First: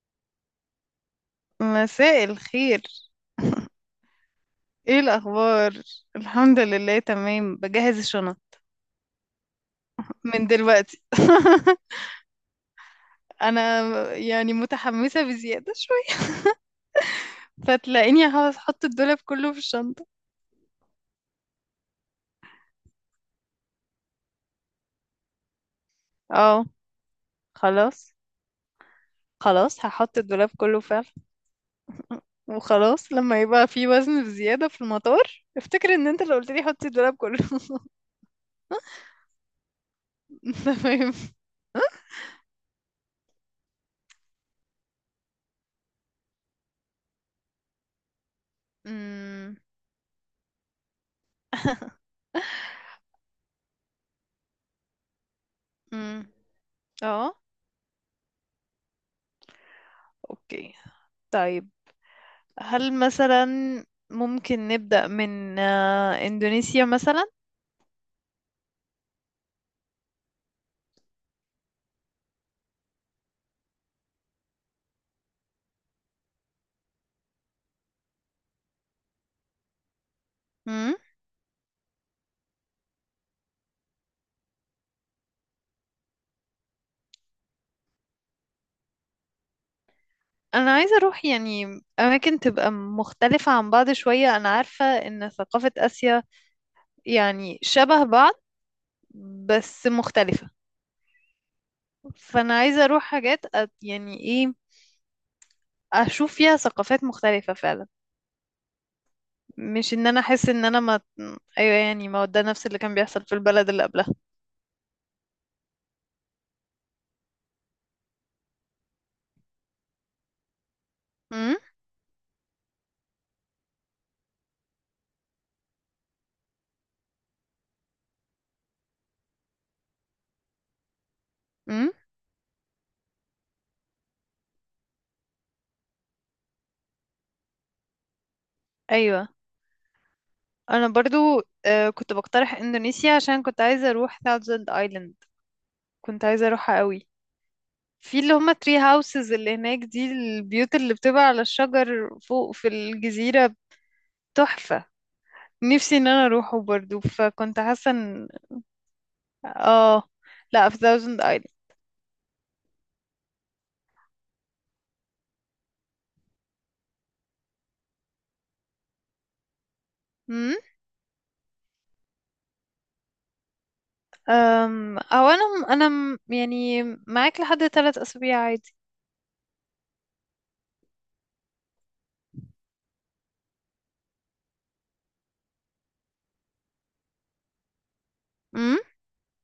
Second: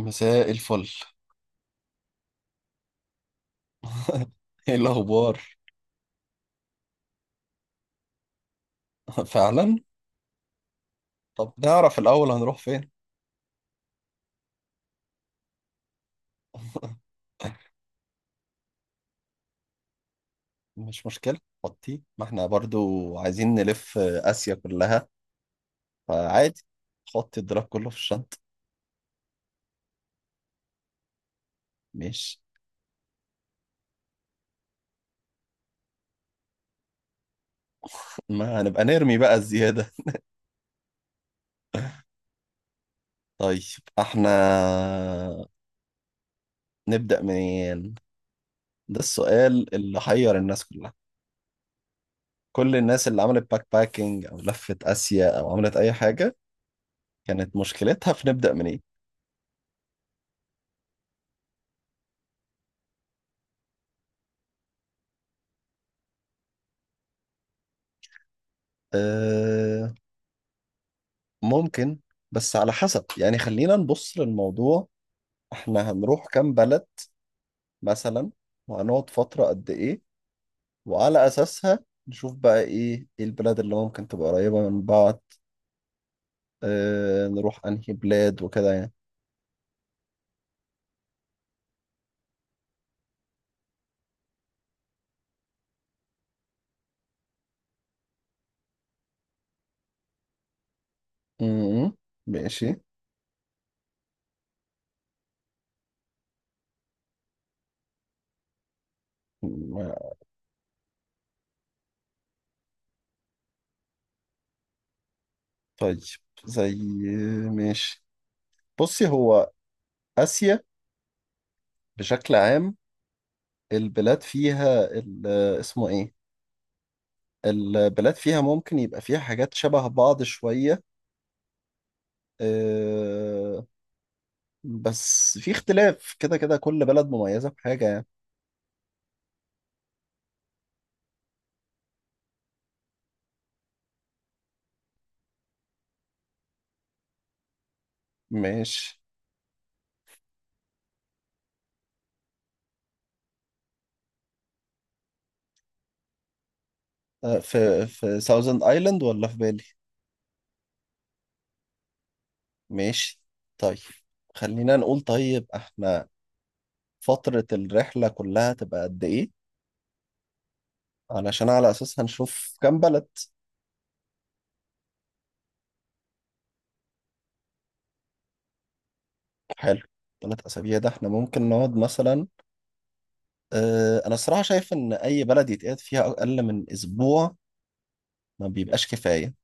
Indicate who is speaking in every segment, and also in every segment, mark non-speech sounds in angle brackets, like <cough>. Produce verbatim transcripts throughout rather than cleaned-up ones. Speaker 1: مساء الفل.
Speaker 2: مساء الخير.
Speaker 1: <laughs> ايه
Speaker 2: ايه
Speaker 1: الاخبار؟
Speaker 2: الاخبار؟ الحمد لله، تمام، بجهز الشنط
Speaker 1: <laughs> فعلا.
Speaker 2: من دلوقتي.
Speaker 1: طب
Speaker 2: <laughs>
Speaker 1: نعرف الاول هنروح فين؟
Speaker 2: انا يعني متحمسه بزياده شويه.
Speaker 1: <laughs>
Speaker 2: فتلاقيني هخ- هحط الدولاب كله في الشنطه.
Speaker 1: مش مشكله. خطي ما احنا برضو عايزين نلف اسيا كلها، فعادي.
Speaker 2: اه.
Speaker 1: خط الدراب كله في
Speaker 2: خلاص
Speaker 1: الشنطه.
Speaker 2: خلاص هحط الدولاب كله فعلا.
Speaker 1: مش.
Speaker 2: وخلاص، لما يبقى في وزن بزياده في المطار افتكر ان انت اللي قلت لي حطي الدولاب كله.
Speaker 1: ما هنبقى نرمي بقى الزياده.
Speaker 2: <laughs> تمام.
Speaker 1: طيب احنا نبدا منين؟ ده
Speaker 2: أمم،
Speaker 1: السؤال اللي حير الناس كلها. كل الناس اللي عملت باك باكينج او لفت اسيا او عملت اي
Speaker 2: أمم.
Speaker 1: حاجه
Speaker 2: <laughs> اه.
Speaker 1: كانت مشكلتها في نبدا منين.
Speaker 2: اوكي، طيب. هل مثلا ممكن نبدأ من آه، إندونيسيا مثلا؟
Speaker 1: آه، ممكن، بس على حسب يعني خلينا نبص للموضوع. احنا هنروح كام بلد مثلا؟ وهنقعد فترة قد ايه؟
Speaker 2: مم.
Speaker 1: وعلى اساسها نشوف بقى ايه ايه البلاد اللي ممكن تبقى قريبة من بعض. اه نروح انهي بلاد وكده يعني.
Speaker 2: أنا عايزة أروح يعني أماكن تبقى مختلفة عن بعض شوية. أنا عارفة إن ثقافة آسيا يعني شبه بعض، بس مختلفة.
Speaker 1: امم.
Speaker 2: فأنا
Speaker 1: ماشي.
Speaker 2: عايزة أروح حاجات أت- يعني إيه، أشوف فيها ثقافات مختلفة فعلا. مش إن
Speaker 1: ما-
Speaker 2: أنا أحس إن أنا ما. أيوة، يعني ما هو ده نفس اللي كان بيحصل في البلد اللي قبلها.
Speaker 1: طيب زي ماشي بصي هو اسيا
Speaker 2: مم.
Speaker 1: بشكل عام، البلاد فيها ال- اسمه ايه؟ البلاد فيها ممكن يبقى فيها حاجات شبه بعض شوية.
Speaker 2: مم.
Speaker 1: آه، بس في اختلاف كده كده كل بلد مميزة بحاجة يعني.
Speaker 2: أيوة. انا برضو آه، كنت بقترح اندونيسيا عشان كنت عايزه اروح ثاوزند ايلاند. كنت عايزه اروحها قوي. في اللي هما تري
Speaker 1: ماشي.
Speaker 2: هاوسز اللي هناك، دي البيوت اللي بتبقى على الشجر فوق في الجزيره. تحفه. نفسي ان انا اروحه برضو،
Speaker 1: آه،
Speaker 2: فكنت
Speaker 1: في
Speaker 2: حاسه
Speaker 1: في
Speaker 2: ان
Speaker 1: ساوزند ايلاند ولا في بالي؟
Speaker 2: اه، لا في ثاوزند ايلاند.
Speaker 1: ماشي. طيب خلينا نقول، طيب احنا فترة الرحلة كلها تبقى قد ايه؟
Speaker 2: امم.
Speaker 1: علشان على اساس هنشوف كام بلد.
Speaker 2: أم، او انا انا م- يعني معاك لحد ثلاث اسابيع عادي.
Speaker 1: حلو. ثلاث اسابيع ده احنا ممكن نقعد مثلا. اه انا الصراحة شايف ان اي بلد يتقعد فيها اقل من اسبوع ما
Speaker 2: امم.
Speaker 1: بيبقاش كفاية.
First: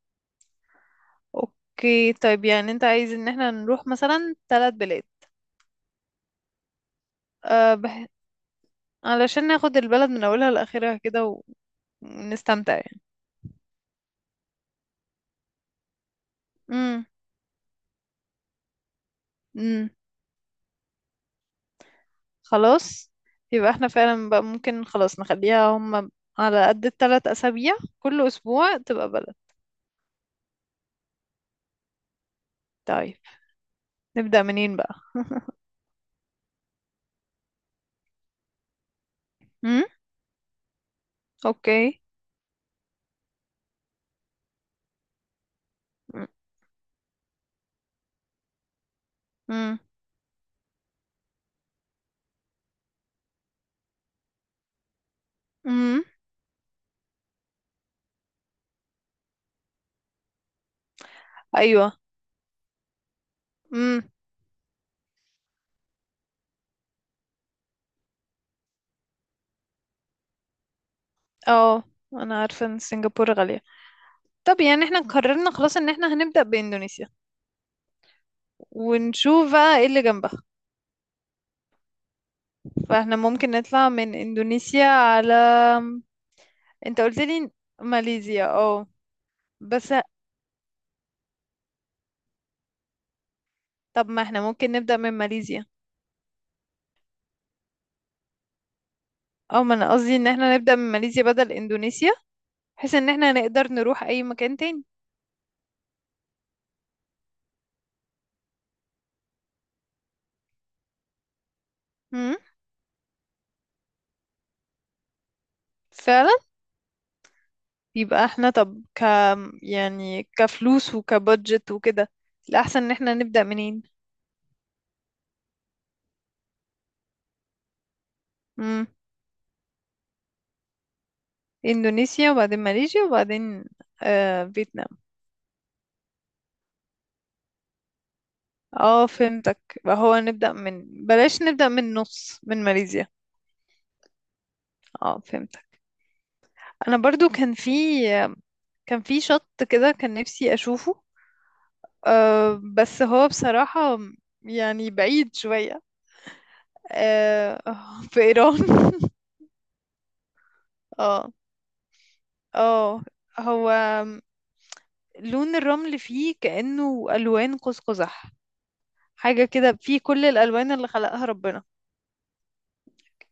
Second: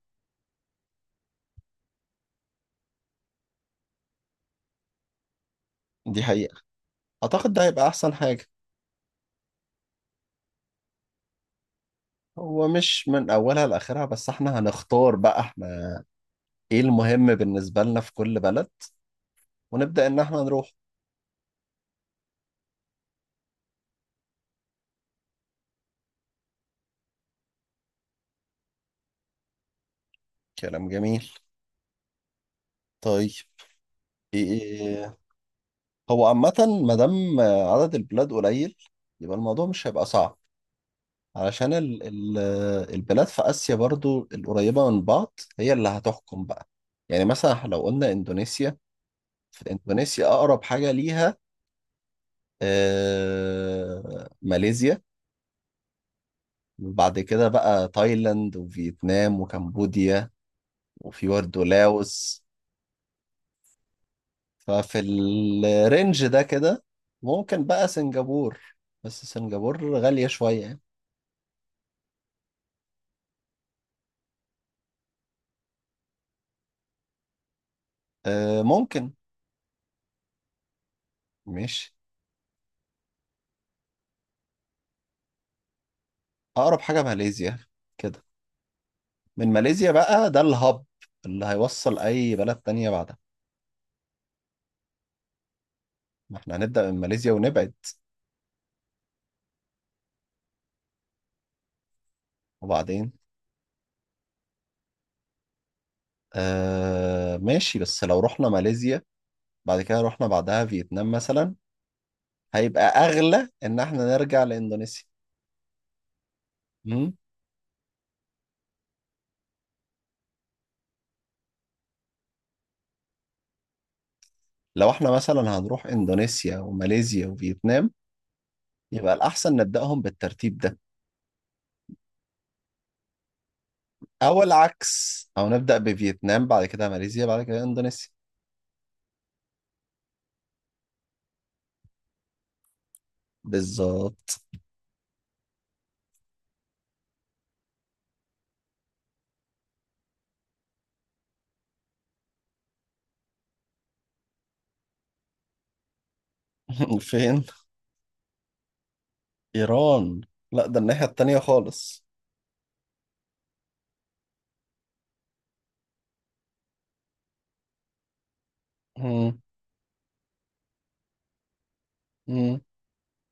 Speaker 2: اوكي طيب، يعني انت عايز ان احنا نروح مثلا ثلاث بلاد؟
Speaker 1: دي حقيقة. اعتقد ده
Speaker 2: أه
Speaker 1: هيبقى
Speaker 2: بح-
Speaker 1: احسن حاجة.
Speaker 2: علشان ناخد البلد من اولها لاخرها كده، و-
Speaker 1: هو
Speaker 2: ونستمتع يعني.
Speaker 1: مش من اولها لاخرها، بس احنا هنختار بقى احنا ايه
Speaker 2: امم.
Speaker 1: المهم بالنسبة لنا في كل بلد
Speaker 2: امم.
Speaker 1: ونبدأ ان احنا نروح.
Speaker 2: خلاص، يبقى احنا فعلا بقى ممكن خلاص نخليها هم على قد الثلاث اسابيع، كل اسبوع تبقى بلد.
Speaker 1: كلام جميل.
Speaker 2: طيب،
Speaker 1: طيب.
Speaker 2: نبدأ منين بقى؟
Speaker 1: إيه.
Speaker 2: <laughs>
Speaker 1: هو عامة، ما دام عدد البلاد قليل يبقى الموضوع
Speaker 2: امم.
Speaker 1: مش هيبقى صعب. علشان
Speaker 2: اوكي.
Speaker 1: ال ال البلاد في آسيا برضو القريبة من بعض هي اللي هتحكم بقى. يعني مثلا إحنا لو قلنا اندونيسيا،
Speaker 2: امم.
Speaker 1: فاندونيسيا اقرب حاجة ليها آه ماليزيا.
Speaker 2: امم.
Speaker 1: وبعد كده بقى تايلاند وفيتنام وكمبوديا، وفي برضه
Speaker 2: ايوه.
Speaker 1: لاوس.
Speaker 2: امم.
Speaker 1: ففي الرينج ده كده ممكن بقى سنغافور، بس سنغافور غالية شوية يعني.
Speaker 2: اه، انا عارفه ان سنغافوره غاليه. طب يعني احنا قررنا خلاص ان احنا هنبدأ باندونيسيا،
Speaker 1: أه ممكن.
Speaker 2: ونشوف بقى ايه اللي جنبها.
Speaker 1: ماشي.
Speaker 2: فاحنا ممكن نطلع من اندونيسيا على،
Speaker 1: أقرب
Speaker 2: انت
Speaker 1: حاجة
Speaker 2: قلت لي
Speaker 1: ماليزيا كده.
Speaker 2: ماليزيا، اه.
Speaker 1: من ماليزيا
Speaker 2: بس
Speaker 1: بقى ده الهب اللي هيوصل أي بلد تانية بعدها.
Speaker 2: طب ما احنا ممكن نبدأ من ماليزيا.
Speaker 1: ما احنا هنبدأ من ماليزيا ونبعد.
Speaker 2: اه، ما انا قصدي ان احنا نبدأ من ماليزيا بدل اندونيسيا، بحيث ان
Speaker 1: وبعدين
Speaker 2: احنا نقدر نروح اي مكان تاني.
Speaker 1: أه ماشي، بس لو رحنا ماليزيا بعد كده رحنا بعدها فيتنام مثلا،
Speaker 2: امم.
Speaker 1: هيبقى أغلى إن احنا نرجع لإندونيسيا.
Speaker 2: فعلا.
Speaker 1: مم؟
Speaker 2: يبقى احنا، طب ك يعني كفلوس وكبادجت وكده، الاحسن ان احنا نبدأ منين.
Speaker 1: لو احنا مثلا هنروح إندونيسيا وماليزيا وفيتنام
Speaker 2: امم.
Speaker 1: يبقى الأحسن نبدأهم بالترتيب ده.
Speaker 2: اندونيسيا وبعدين ماليزيا وبعدين
Speaker 1: أو
Speaker 2: آه فيتنام.
Speaker 1: العكس، أو نبدأ بفيتنام بعد كده ماليزيا بعد كده إندونيسيا.
Speaker 2: اه فهمتك. يبقى هو نبدأ من بلاش نبدأ من نص من ماليزيا.
Speaker 1: بالظبط.
Speaker 2: اه فهمتك. انا برضو كان في كان في شط كده، كان نفسي اشوفه. أه بس هو بصراحة يعني بعيد شوية.
Speaker 1: <laughs> فين؟
Speaker 2: أه. <laughs> في ايران. <laughs>
Speaker 1: إيران. لا ده الناحية
Speaker 2: اه.
Speaker 1: التانية خالص.
Speaker 2: اه. هو لون الرمل فيه كأنه الوان قوس قزح،
Speaker 1: مم.
Speaker 2: حاجة كده فيه كل الالوان اللي خلقها ربنا.
Speaker 1: مم.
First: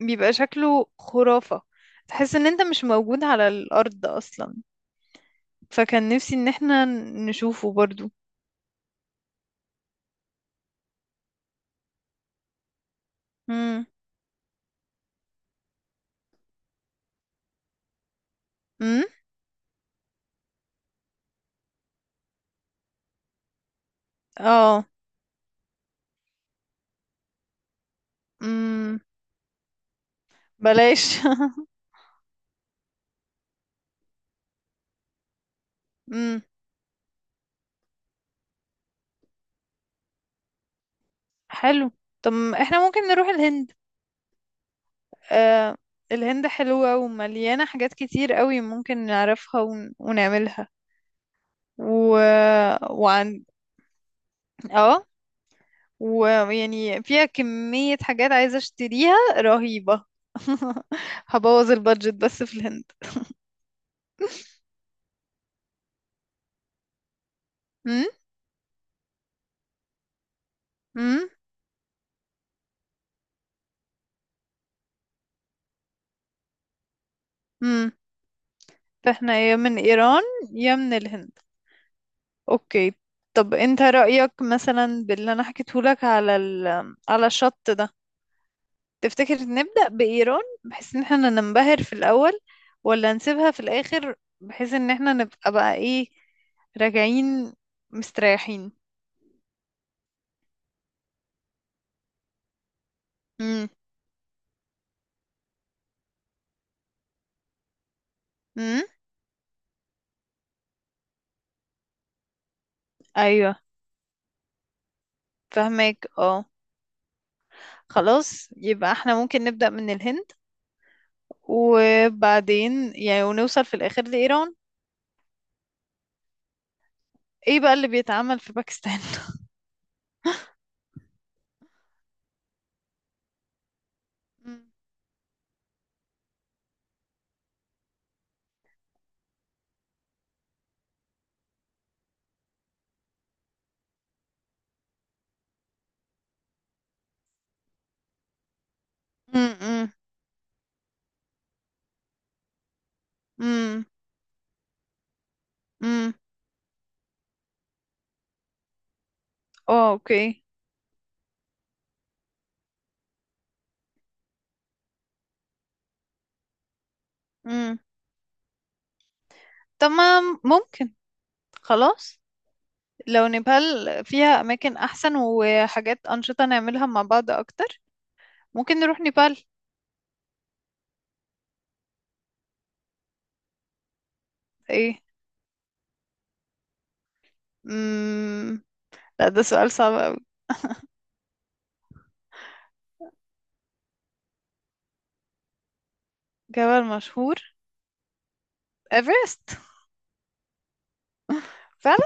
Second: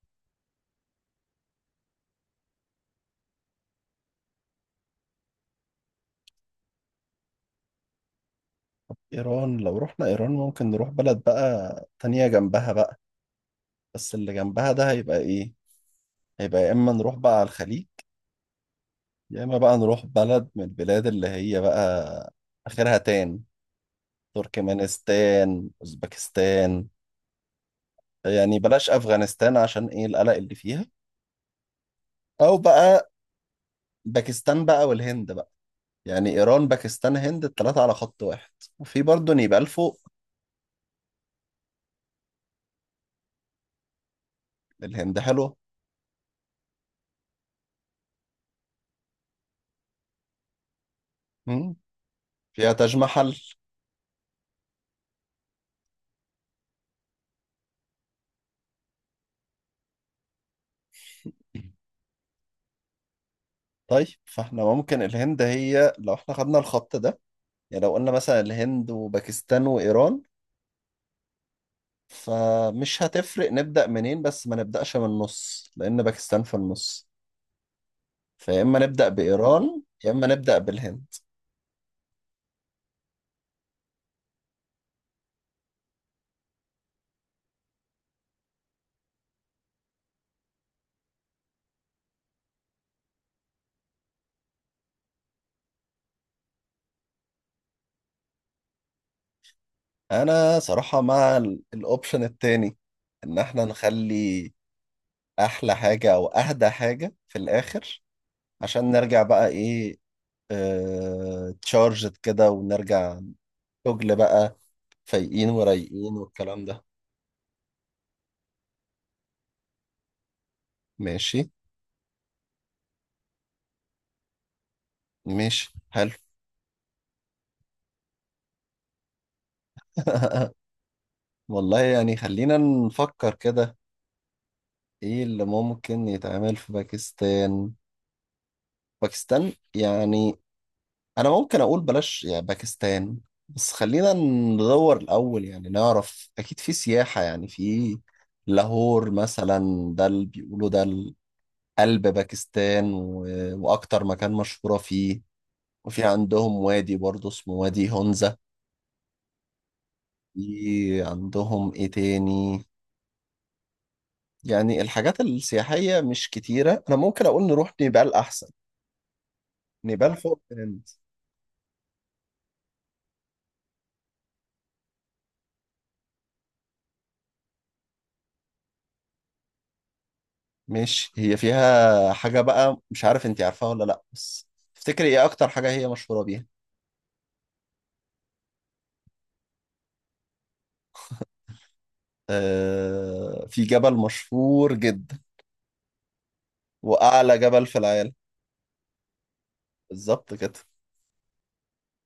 Speaker 2: بيبقى شكله خرافة، تحس ان انت مش موجود على الارض اصلا. فكان نفسي ان احنا نشوفه برضو.
Speaker 1: إيران لو رحنا إيران ممكن نروح بلد بقى تانية جنبها بقى.
Speaker 2: امم.
Speaker 1: بس اللي جنبها ده هيبقى إيه؟ هيبقى يا إما نروح بقى على الخليج،
Speaker 2: امم.
Speaker 1: يا إما بقى نروح بلد من البلاد اللي هي بقى آخرها تان
Speaker 2: اه.
Speaker 1: تركمانستان أوزبكستان. يعني بلاش
Speaker 2: امم.
Speaker 1: افغانستان عشان ايه القلق اللي فيها.
Speaker 2: بلاش. <laughs>
Speaker 1: او بقى باكستان بقى والهند بقى. يعني
Speaker 2: امم.
Speaker 1: ايران باكستان هند الثلاثه على خط واحد. وفي برضه نيبال فوق.
Speaker 2: حلو، طب احنا ممكن نروح الهند.
Speaker 1: الهند حلوه.
Speaker 2: آه، الهند حلوة ومليانة حاجات كتير قوي ممكن نعرفها ون... ونعملها.
Speaker 1: مم.
Speaker 2: و...
Speaker 1: فيها تاج محل.
Speaker 2: وعن اه، ويعني فيها كمية حاجات عايزة اشتريها رهيبة. <laughs> هبوظ البادجت بس في الهند.
Speaker 1: طيب فاحنا ممكن الهند هي لو احنا خدنا الخط ده، يعني لو
Speaker 2: امم.
Speaker 1: قلنا مثلا الهند وباكستان وايران
Speaker 2: امم.
Speaker 1: فمش هتفرق نبدأ منين، بس ما نبدأش من النص لأن باكستان في النص.
Speaker 2: امم.
Speaker 1: فيا إما نبدأ
Speaker 2: فاحنا يا من
Speaker 1: بإيران يا
Speaker 2: ايران
Speaker 1: إما نبدأ
Speaker 2: يا من
Speaker 1: بالهند.
Speaker 2: الهند. اوكي. طب انت رأيك مثلا باللي انا حكيتهولك على ال... على الشط ده؟ تفتكر نبدأ بإيران بحيث ان احنا ننبهر في الأول، ولا نسيبها في الآخر بحيث ان احنا نبقى بقى ايه، راجعين مستريحين.
Speaker 1: انا صراحة مع ال- الاوبشن التاني، ان احنا
Speaker 2: امم.
Speaker 1: نخلي احلى حاجة او اهدى حاجة في الاخر
Speaker 2: امم.
Speaker 1: عشان نرجع بقى ايه، اه تشارجد كده ونرجع
Speaker 2: ايوه
Speaker 1: شغل بقى، فايقين
Speaker 2: فهمك،
Speaker 1: ورايقين
Speaker 2: اه.
Speaker 1: والكلام ده.
Speaker 2: خلاص يبقى احنا ممكن نبدأ من الهند،
Speaker 1: ماشي.
Speaker 2: وبعدين يعني ونوصل في الآخر لإيران.
Speaker 1: ماشي حلو.
Speaker 2: ايه بقى اللي بيتعمل في باكستان؟
Speaker 1: <laughs> والله يعني خلينا نفكر كده.
Speaker 2: مم.
Speaker 1: ايه اللي ممكن يتعمل في باكستان؟ باكستان يعني انا ممكن اقول بلاش يعني باكستان، بس خلينا ندور الاول يعني نعرف اكيد في سياحة، يعني في لاهور
Speaker 2: <laughs> مم. مم.
Speaker 1: مثلا، ده اللي بيقولوا ده قلب باكستان و...
Speaker 2: مم.
Speaker 1: واكتر مكان مشهورة فيه. وفي
Speaker 2: مم.
Speaker 1: عندهم وادي برضه اسمه وادي هونزا.
Speaker 2: اه اوكي.
Speaker 1: في عندهم ايه تاني؟ يعني الحاجات السياحية مش كتيرة، انا ممكن اقول نروح
Speaker 2: مم.
Speaker 1: نيبال احسن. نيبال
Speaker 2: تمام
Speaker 1: فوق.
Speaker 2: ممكن. خلاص، لو نيبال فيها أماكن أحسن وحاجات أنشطة نعملها مع بعض أكتر، ممكن نروح نيبال.
Speaker 1: ماشي هي فيها حاجة بقى مش عارف انتي عارفاها ولا لأ، بس
Speaker 2: إيه؟
Speaker 1: تفتكري ايه أكتر حاجة هي مشهورة بيها؟
Speaker 2: مم... لا، ده سؤال صعب أوي.
Speaker 1: آه في جبل مشهور جدا،
Speaker 2: جبل مشهور.
Speaker 1: وأعلى جبل في العالم.
Speaker 2: إيفرست.
Speaker 1: بالظبط كده.
Speaker 2: فعلا.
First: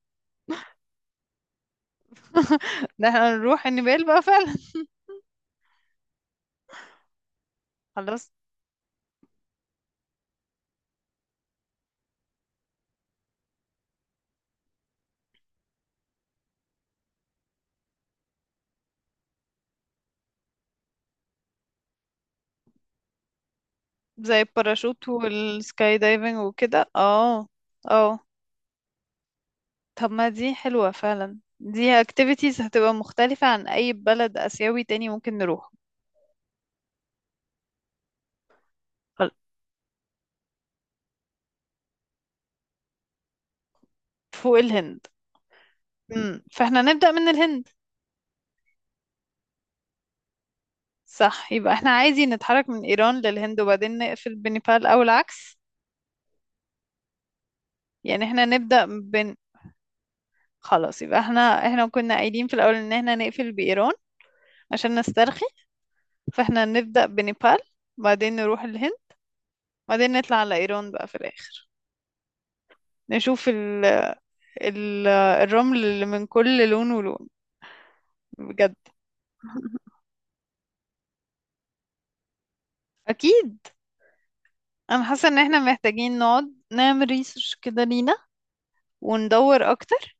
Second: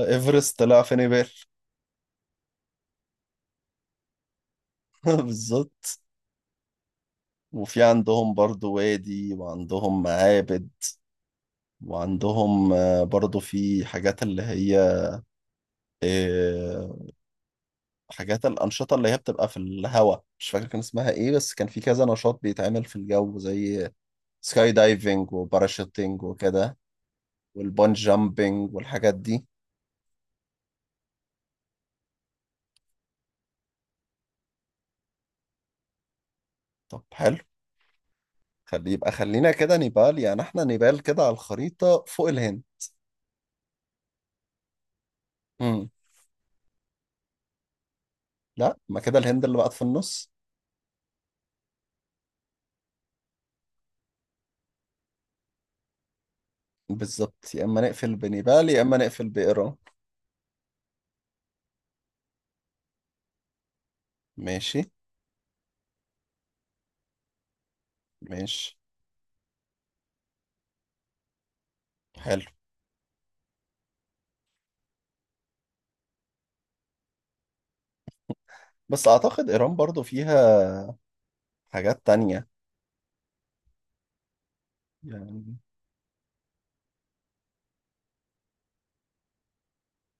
Speaker 1: إيفرست طلع في نيبال.
Speaker 2: <laughs> ده احنا نروح نيبال بقى فعلا.
Speaker 1: <laughs> بالظبط. وفي
Speaker 2: خلاص.
Speaker 1: عندهم برضو وادي وعندهم معابد. وعندهم آه، برضو في حاجات اللي هي آه، حاجات الأنشطة اللي هي بتبقى في الهواء، مش فاكر كان اسمها ايه، بس كان في كذا نشاط بيتعمل في الجو، زي
Speaker 2: زي
Speaker 1: سكاي
Speaker 2: الباراشوت
Speaker 1: دايفنج
Speaker 2: والسكاي
Speaker 1: وباراشوتنج
Speaker 2: دايفنج
Speaker 1: وكده،
Speaker 2: وكده، اه.
Speaker 1: والبونج
Speaker 2: اه،
Speaker 1: جامبنج والحاجات دي.
Speaker 2: طب ما دي حلوة فعلا، دي activities هتبقى مختلفة عن أي بلد آسيوي تاني ممكن نروح.
Speaker 1: طب حلو. خلي يبقى
Speaker 2: خل-
Speaker 1: خلينا كده نيبال. يعني احنا نيبال كده على الخريطة فوق الهند.
Speaker 2: فوق الهند.
Speaker 1: امم.
Speaker 2: مم. فاحنا نبدأ من الهند.
Speaker 1: لا ما كده الهند اللي بقت في النص.
Speaker 2: صح، يبقى احنا عادي نتحرك من ايران للهند وبعدين نقفل بنيبال او العكس.
Speaker 1: بالظبط يا اما نقفل
Speaker 2: يعني احنا
Speaker 1: بنيبال يا
Speaker 2: نبدأ
Speaker 1: اما نقفل
Speaker 2: بن
Speaker 1: بايران.
Speaker 2: خلاص يبقى احنا احنا كنا قايلين في الاول ان احنا نقفل بايران
Speaker 1: ماشي.
Speaker 2: عشان نسترخي. فاحنا نبدأ بنيبال، بعدين نروح
Speaker 1: ماشي
Speaker 2: الهند، بعدين نطلع على ايران بقى في الاخر.
Speaker 1: حلو.
Speaker 2: نشوف ال... ال... الرمل اللي من كل لون ولون، بجد.
Speaker 1: بس اعتقد ايران برضو فيها حاجات تانية
Speaker 2: اكيد. انا حاسة ان
Speaker 1: يعني.
Speaker 2: احنا محتاجين نقعد نعمل ريسيرش كده لينا، وندور اكتر.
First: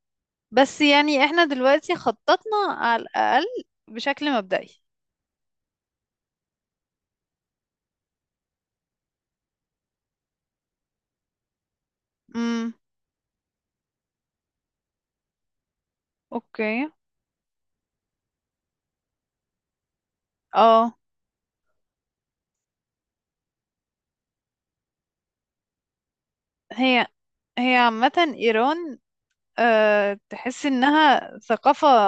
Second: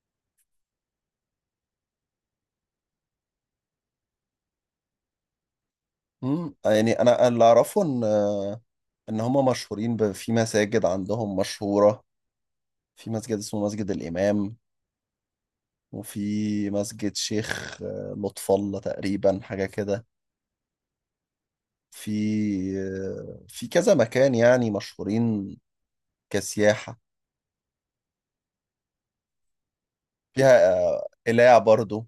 Speaker 2: بس يعني احنا دلوقتي خططنا على الأقل بشكل مبدئي.
Speaker 1: امم يعني انا اللي اعرفه ان ان هم مشهورين ب- في مساجد عندهم مشهورة.
Speaker 2: امم.
Speaker 1: في مسجد اسمه مسجد الامام، وفي
Speaker 2: اوكي.
Speaker 1: مسجد شيخ آه، لطف الله تقريبا حاجة كده.
Speaker 2: اه.
Speaker 1: في آه، في كذا مكان يعني مشهورين كسياحة.
Speaker 2: هي هي عامة ايران، أه تحس
Speaker 1: فيها آه،
Speaker 2: انها
Speaker 1: قلاع
Speaker 2: ثقافة.
Speaker 1: برضو.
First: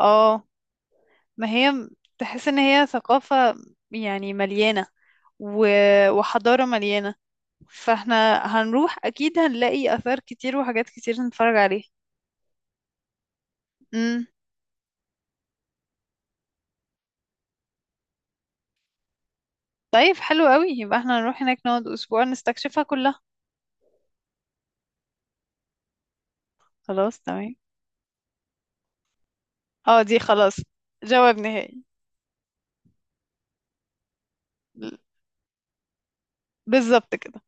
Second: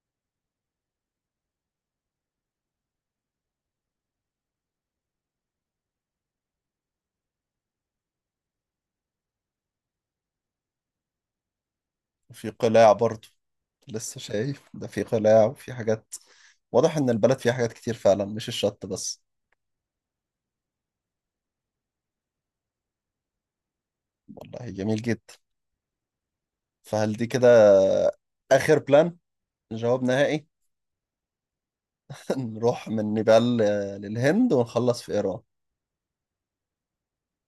Speaker 2: اه، ما هي م- تحس ان هي ثقافة، يعني مليانة، و... وحضارة مليانة. فاحنا هنروح اكيد هنلاقي اثار كتير وحاجات كتير نتفرج عليها.
Speaker 1: وفي قلاع برضو لسه
Speaker 2: امم.
Speaker 1: شايف ده، في قلاع وفي حاجات. واضح إن البلد فيها حاجات كتير فعلا مش الشط بس.
Speaker 2: طيب حلو قوي، يبقى احنا هنروح هناك نقعد اسبوع نستكشفها كلها.
Speaker 1: والله جميل جدا. فهل
Speaker 2: خلاص
Speaker 1: دي كده
Speaker 2: تمام.
Speaker 1: آخر بلان؟ جواب
Speaker 2: اه، دي
Speaker 1: نهائي.
Speaker 2: خلاص. جواب نهائي.
Speaker 1: <laughs> نروح من نيبال آه، للهند ونخلص في إيران.
Speaker 2: بالظبط كده.